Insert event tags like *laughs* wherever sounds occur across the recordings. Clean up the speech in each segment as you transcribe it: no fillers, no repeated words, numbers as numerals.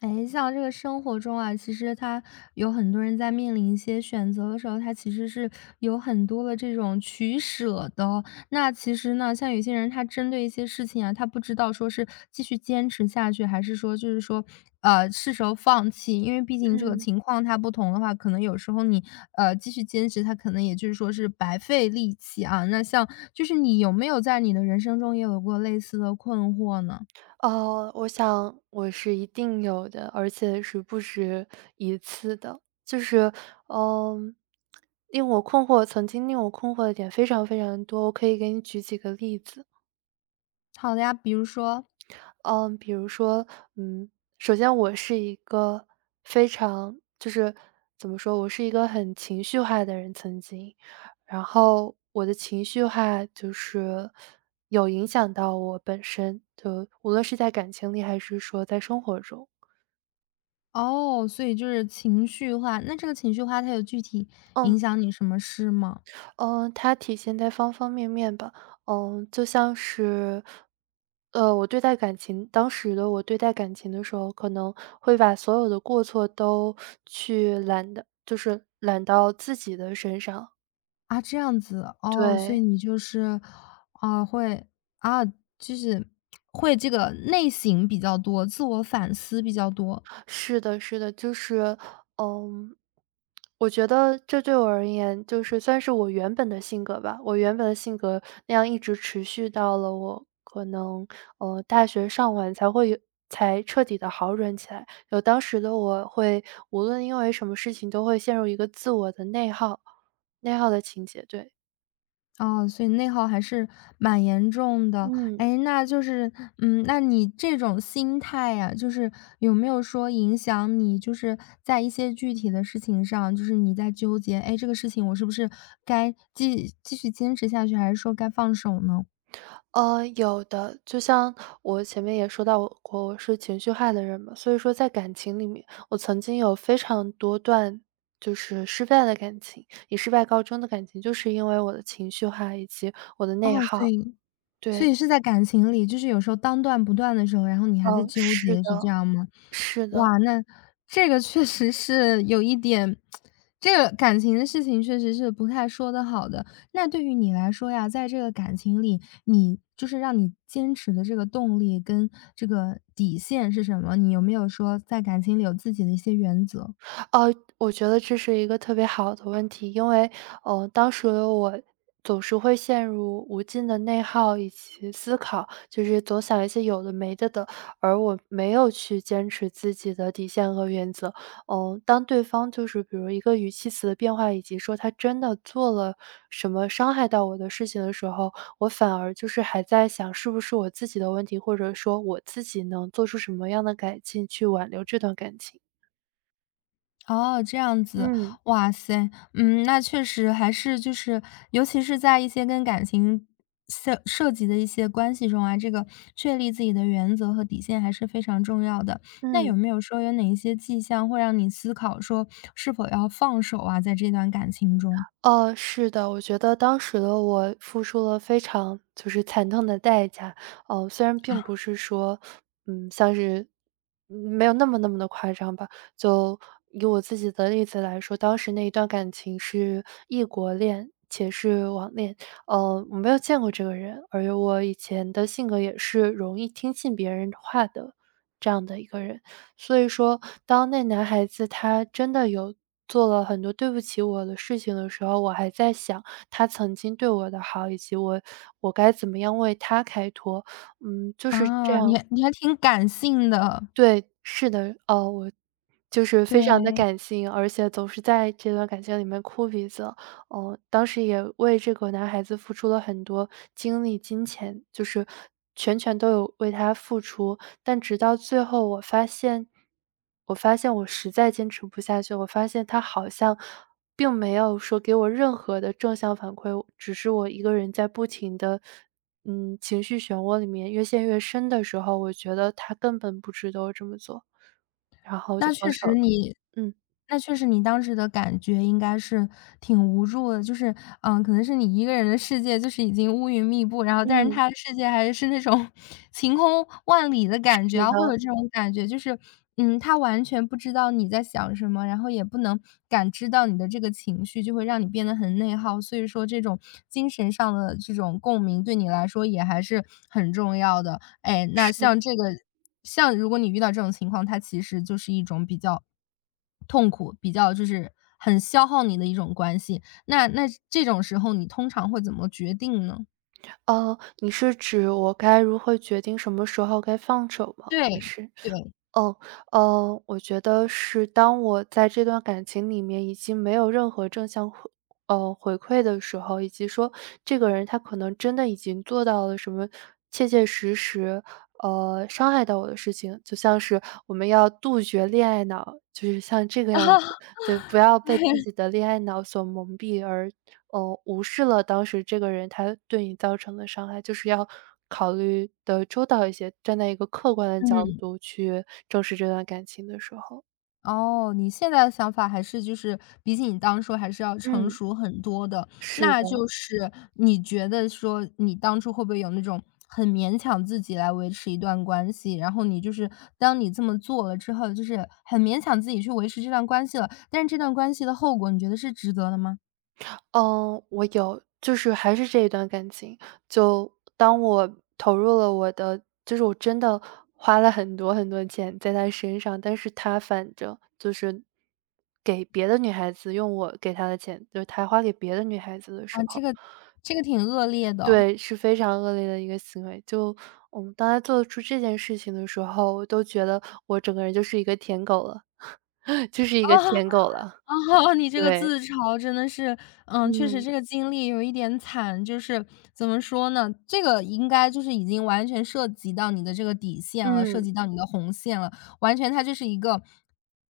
哎，像这个生活中啊，其实他有很多人在面临一些选择的时候，他其实是有很多的这种取舍的。那其实呢，像有些人他针对一些事情啊，他不知道说是继续坚持下去，还是说就是说，是时候放弃。因为毕竟这个嗯，情况它不同的话，可能有时候你继续坚持，它可能也就是说是白费力气啊。那像就是你有没有在你的人生中也有过类似的困惑呢？哦，我想我是一定有的，而且是不止一次的。就是，嗯，令我困惑，曾经令我困惑的点非常非常多，我可以给你举几个例子。好的呀，比如说。嗯，比如说，嗯，首先我是一个非常就是怎么说，我是一个很情绪化的人，曾经，然后我的情绪化就是有影响到我本身，就无论是在感情里还是说在生活中。哦，所以就是情绪化，那这个情绪化它有具体嗯。影响你什么事吗？嗯，它体现在方方面面吧。嗯，就像是，呃，我对待感情，当时的我对待感情的时候，可能会把所有的过错都去揽的就是揽到自己的身上。啊，这样子，哦，所以对。你就是，啊，会啊，就是会这个内省比较多，自我反思比较多。是的，是的，就是，嗯，我觉得这对我而言，就是算是我原本的性格吧。我原本的性格那样一直持续到了我可能大学上完才会才彻底的好转起来。当时的我会，无论因为什么事情都会陷入一个自我的内耗，内耗的情节。对。哦，所以内耗还是蛮严重的。嗯。哎，那就是，嗯，那你这种心态呀，就是有没有说影响你，就是在一些具体的事情上，就是你在纠结，哎，这个事情我是不是该继续坚持下去，还是说该放手呢？有的，就像我前面也说到我过，我是情绪化的人嘛，所以说在感情里面，我曾经有非常多段就是失败的感情，以失败告终的感情，就是因为我的情绪化以及我的内哦，所耗。以所对。以是在感情里，就是有时候当断不断的时候，然后你还在嗯，纠是结，是这的，样吗？是的。哇，那这个确实是有一点，这个感情的事情确实是不太说得好的。那对于你来说呀，在这个感情里，你就是让你坚持的这个动力跟这个底线是什么？你有没有说在感情里有自己的一些原则？我觉得这是一个特别好的问题，因为，当时的我总是会陷入无尽的内耗以及思考，就是总想一些有的没的的，而我没有去坚持自己的底线和原则。嗯，当对方就是比如一个语气词的变化，以及说他真的做了什么伤害到我的事情的时候，我反而就是还在想是不是我自己的问题，或者说我自己能做出什么样的改进去挽留这段感情。哦，这样子，嗯哇塞，嗯，那确实还是就是，尤其是在一些跟感情涉及的一些关系中啊，这个确立自己的原则和底线还是非常重要的。那嗯。有没有说有哪一些迹象会让你思考说是否要放手啊，在这段感情中？哦，是的，我觉得当时的我付出了非常就是惨痛的代价。虽然并不是说，嗯，像是嗯没有那么那么的夸张吧。就以我自己的例子来说，当时那一段感情是异国恋，且是网恋。我没有见过这个人，而且我以前的性格也是容易听信别人话的这样的一个人。所以说，当那男孩子他真的做了很多对不起我的事情的时候，我还在想他曾经对我的好，以及我该怎么样为他开脱。就是这啊，你样。还你还挺感性的，对，是的。哦，我就是非常的对。感性，而且总是在这段感情里面哭鼻子。哦，当时也为这个男孩子付出了很多精力、金钱，就是全权都有为他付出。但直到最后我发现我实在坚持不下去，我发现他好像并没有说给我任何的正向反馈，只是我一个人在不停的。情绪漩涡里面越陷越深的时候，我觉得他根本不值得我这么做，然后我就那放确手实了。你嗯，那确实你当时的感觉应该是挺无助的，就是，嗯，可能是你一个人的世界就是已经乌云密布，然后但是嗯，他的世界还是那种 *laughs* 晴空万里的是感觉啊，会的，有这种感觉，就是，嗯，他完全不知道你在想什么，然后也不能感知到你的这个情绪，就会让你变得很内耗。所以说这种精神上的这种共鸣对你来说也还是很重要的。哎，那是。像这个像如果你遇到这种情况，它其实就是一种比较痛苦，比较就是很消耗你的一种关系，那这种时候你通常会怎么决定呢？你是指我该如何决定什么时候该放手吗？对，还是。对，哦，我觉得是当我在这段感情里面已经没有任何正向回呃，回馈的时候，以及说这个人他可能真的已经做到了什么切切实实，伤害到我的事情，就像是我们要杜绝恋爱脑，就是像这个样子。对，不要被自己的恋爱脑所蒙蔽而无视了当时这个人他对你造成的伤害，就是要考虑的周到一些，站在一个客观的角嗯。度去正视这段感情的时候。哦，你现在的想法还是就是比起你当初还是要成嗯，熟很多的。是那就的。是你觉得说你当初会不会有那种很勉强自己来维持一段关系，然后你就是当你这么做了之后，就是很勉强自己去维持这段关系了，但是这段关系的后果你觉得是值得的吗？嗯，我有，就是还是这一段感情，就当我投入了我的，就是我真的花了很多很多钱在他身上，但是他反正就是给别的女孩子用我给他的钱，就是他花给别的女孩子的时啊，这候。个这个挺恶劣的。对，是非常恶劣的一个行为。就我们当他做出这件事情的时候，我都觉得我整个人就是一个舔狗了，*laughs* 就是 *laughs* 一个啊。舔狗了。哦，你这个对。自嘲真的是，嗯，确实嗯，这个经历有一点惨，就是怎么说呢，这个应该就是已经完全涉及到你的这个底线了，涉嗯，及到你的红线了，完全它就是一个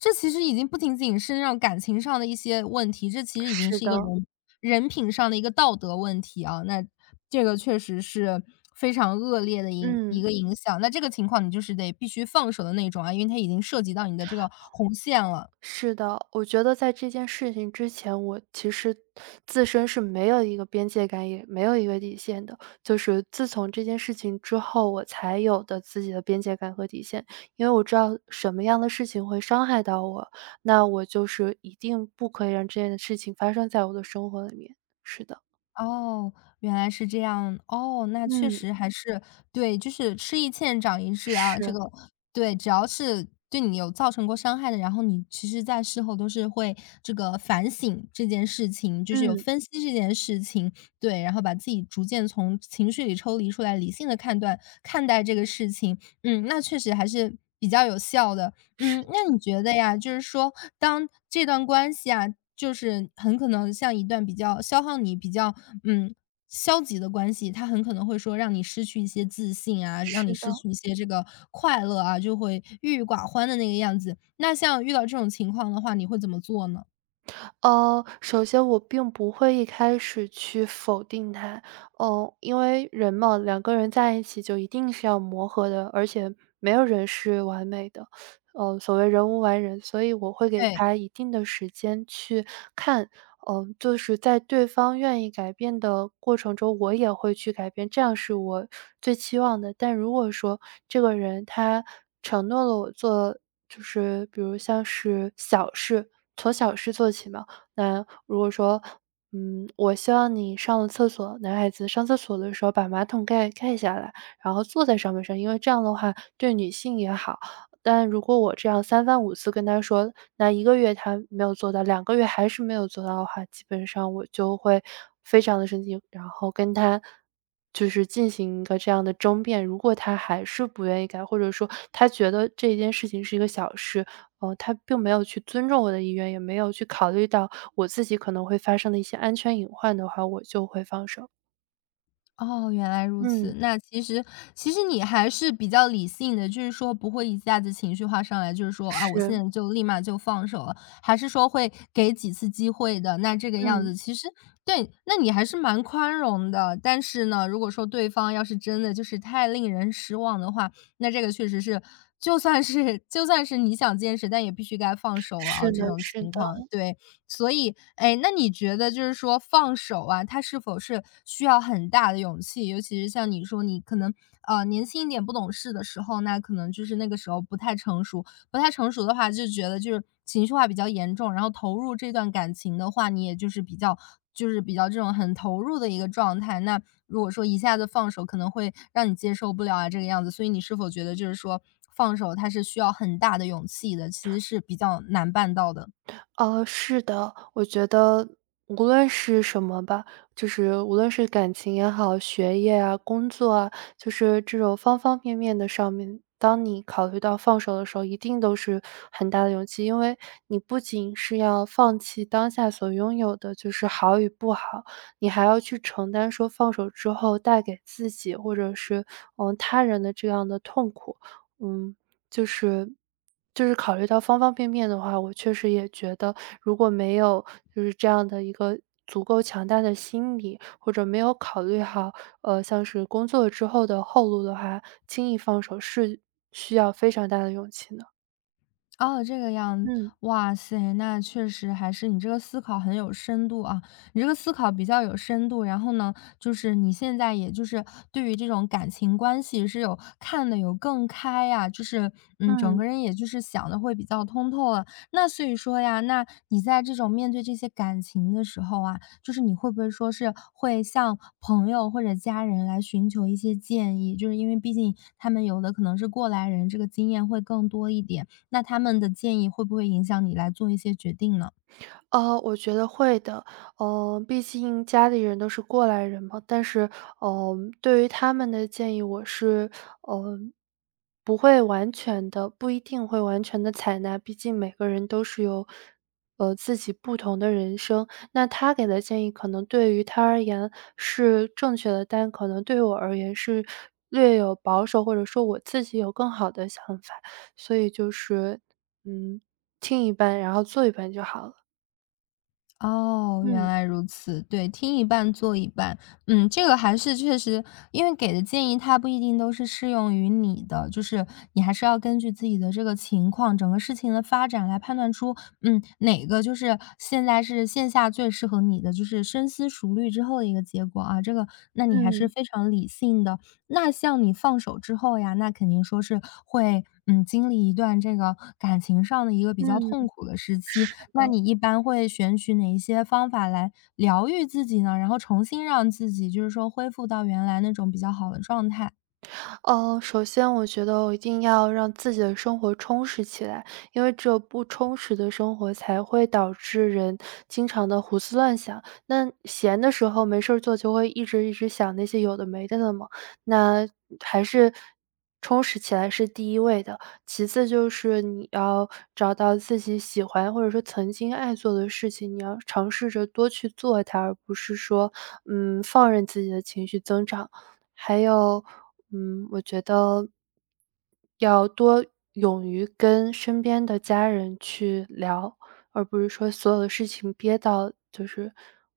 这其实已经不仅仅是那种感情上的一些问题，这其实已经是是一个的。人人品上的一个道德问题啊，那这个确实是非常恶劣的影一嗯。个影响，那这个情况你就是得必须放手的那种啊，因为它已经涉及到你的这个红线了。是的，我觉得在这件事情之前，我其实自身是没有一个边界感，也没有一个底线的。就是自从这件事情之后，我才有的自己的边界感和底线。因为我知道什么样的事情会伤害到我，那我就是一定不可以让这件事情发生在我的生活里面。是的。哦，原来是这样。哦，那确嗯，实还嗯是对，就是吃一堑长一智啊，这是，个对，只要是对你有造成过伤害的，然后你其实在事后都是会这个反省这件事情，就是有嗯，分析这件事情，对，然后把自己逐渐从情绪里抽离出来，理性的判断看待这个事情。嗯，那确实还是比较有效的。是嗯，那的，你觉得呀，就是说当这段关系啊，就是很可能像一段比较消耗你比较，嗯，消极的关系，它很可能会说让你失去一些自信啊，让你是失的。去一些这个快乐啊，就会郁郁寡欢的那个样子。那像遇到这种情况的话，你会怎么做呢？首先我并不会一开始去否定他，因为人嘛，两个人在一起就一定是要磨合的，而且没有人是完美的，所谓人无完人，所以我会给对。他一定的时间去看。就是在对方愿意改变的过程中，我也会去改变，这样是我最期望的。但如果说这个人他承诺了我做，就是比如像是小事，从小事做起嘛。那如果说，我希望你上了厕所，男孩子上厕所的时候把马桶盖盖下来，然后坐在上面上，因为这样的话对女性也好。但如果我这样三番五次跟他说，那一个月他没有做到，两个月还是没有做到的话，基本上我就会非常的生气，然后跟他就是进行一个这样的争辩。如果他还是不愿意改，或者说他觉得这件事情是一个小事，哦，他并没有去尊重我的意愿，也没有去考虑到我自己可能会发生的一些安全隐患的话，我就会放手。哦，原来如此。嗯，那其实你还是比较理性的，就是说不会一下子情绪化上来，就是说啊，我现是，在就立马就放手了，还是说会给几次机会的。那这个样子，嗯，其实对，那你还是蛮宽容的。但是呢，如果说对方要是真的就是太令人失望的话，那这个确实是，就算是 *laughs* 就算是你想坚持，但也必须该放手了是啊，这的种是情的。况，对。所以，哎，那你觉得就是说放手啊，它是否是需要很大的勇气？尤其是像你说你可能，年轻一点不懂事的时候，那可能就是那个时候不太成熟，不太成熟的话，就觉得就是情绪化比较严重，然后投入这段感情的话，你也就是比较就是比较这种很投入的一个状态。那如果说一下子放手，可能会让你接受不了啊这个样子。所以你是否觉得就是说放手它是需要很大的勇气的，其实是比较难办到的？哦，是的，我觉得无论是什么吧，就是无论是感情也好，学业啊、工作啊，就是这种方方面面的上面，当你考虑到放手的时候，一定都是很大的勇气，因为你不仅是要放弃当下所拥有的，就是好与不好，你还要去承担说放手之后带给自己或者是他人的这样的痛苦。嗯。就是就是考虑到方方面面的话，我确实也觉得，如果没有就是这样的一个足够强大的心理，或者没有考虑好，像是工作之后的后路的话，轻易放手是需要非常大的勇气呢。哦，这个样，嗯哇塞，那确实还是你这个思考很有深度啊，你这个思考比较有深度，然后呢，就是你现在也就是对于这种感情关系是有看的有更开呀，就是嗯，整嗯。个人也就是想的会比较通透了。那所以说呀，那你在这种面对这些感情的时候啊，就是你会不会说是会向朋友或者家人来寻求一些建议？就是因为毕竟他们有的可能是过来人，这个经验会更多一点。那他们的建议会不会影响你来做一些决定呢？我觉得会的。嗯，毕竟家里人都是过来人嘛，但是，对于他们的建议，我是，嗯，不会完全的，不一定会完全的采纳，毕竟每个人都是有，自己不同的人生。那他给的建议可能对于他而言是正确的，但可能对我而言是略有保守，或者说我自己有更好的想法。所以就是，嗯，听一半，然后做一半就好了。哦，原嗯来如此。对，听一半做一半。嗯，这个还是确实，因为给的建议它不一定都是适用于你的，就是你还是要根据自己的这个情况，整个事情的发展来判断出，嗯，哪个就是现在是线下最适合你的，就是深思熟虑之后的一个结果啊。这个，那你还是嗯非常理性的。那像你放手之后呀，那肯定说是会。嗯，经历一段这个感情上的一个比较嗯，痛苦的时期，是。那你一般会选取哪一些方法来疗愈自己呢？然后重新让自己就是说恢复到原来那种比较好的状态？首先我觉得我一定要让自己的生活充实起来，因为只有不充实的生活才会导致人经常的胡思乱想。那闲的时候没事儿做，就会一直一直想那些有的没的的嘛。那还是充实起来是第一位的，其次就是你要找到自己喜欢或者说曾经爱做的事情，你要尝试着多去做它，而不是说放任自己的情绪增长。还有，我觉得要多勇于跟身边的家人去聊，而不是说所有的事情憋到就是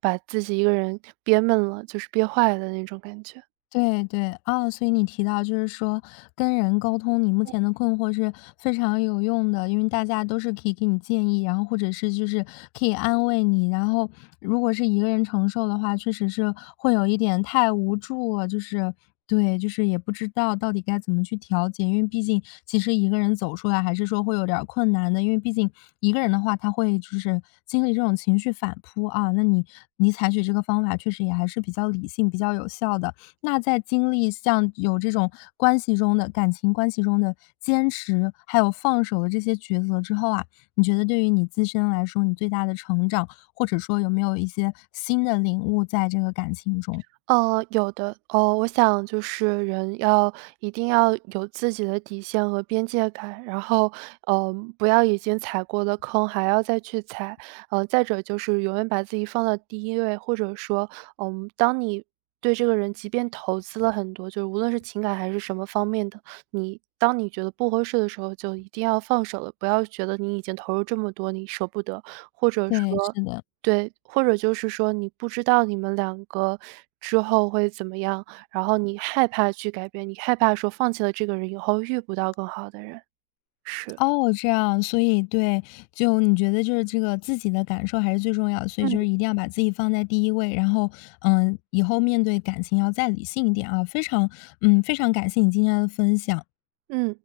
把自己一个人憋闷了，就是憋坏的那种感觉。对对，啊，所以你提到就是说跟人沟通，你目前的困惑是非常有用的，因为大家都是可以给你建议，然后或者是就是可以安慰你，然后如果是一个人承受的话，确实是会有一点太无助了，就是对，就是也不知道到底该怎么去调节，因为毕竟其实一个人走出来还是说会有点儿困难的，因为毕竟一个人的话，他会就是经历这种情绪反扑啊，那你采取这个方法确实也还是比较理性、比较有效的。那在经历像有这种关系中的感情关系中的坚持，还有放手的这些抉择之后啊，你觉得对于你自身来说，你最大的成长，或者说有没有一些新的领悟在这个感情中？有的。哦，我想就是人要一定要有自己的底线和边界感，然后，不要已经踩过的坑还要再去踩。再者就是永远把自己放到第一位，或者说，当你对这个人即便投资了很多，就是无论是情感还是什么方面的，你当你觉得不合适的时候，就一定要放手了，不要觉得你已经投入这么多，你舍不得，或者对，说。是的。对，或者就是说你不知道你们两个之后会怎么样，然后你害怕去改变，你害怕说放弃了这个人以后遇不到更好的人。是，哦，这样，所以对，就你觉得就是这个自己的感受还是最重要的，所以就嗯。是一定要把自己放在第一位，然后，嗯，以后面对感情要再理性一点啊。非常，嗯，非常感谢你今天的分享。嗯。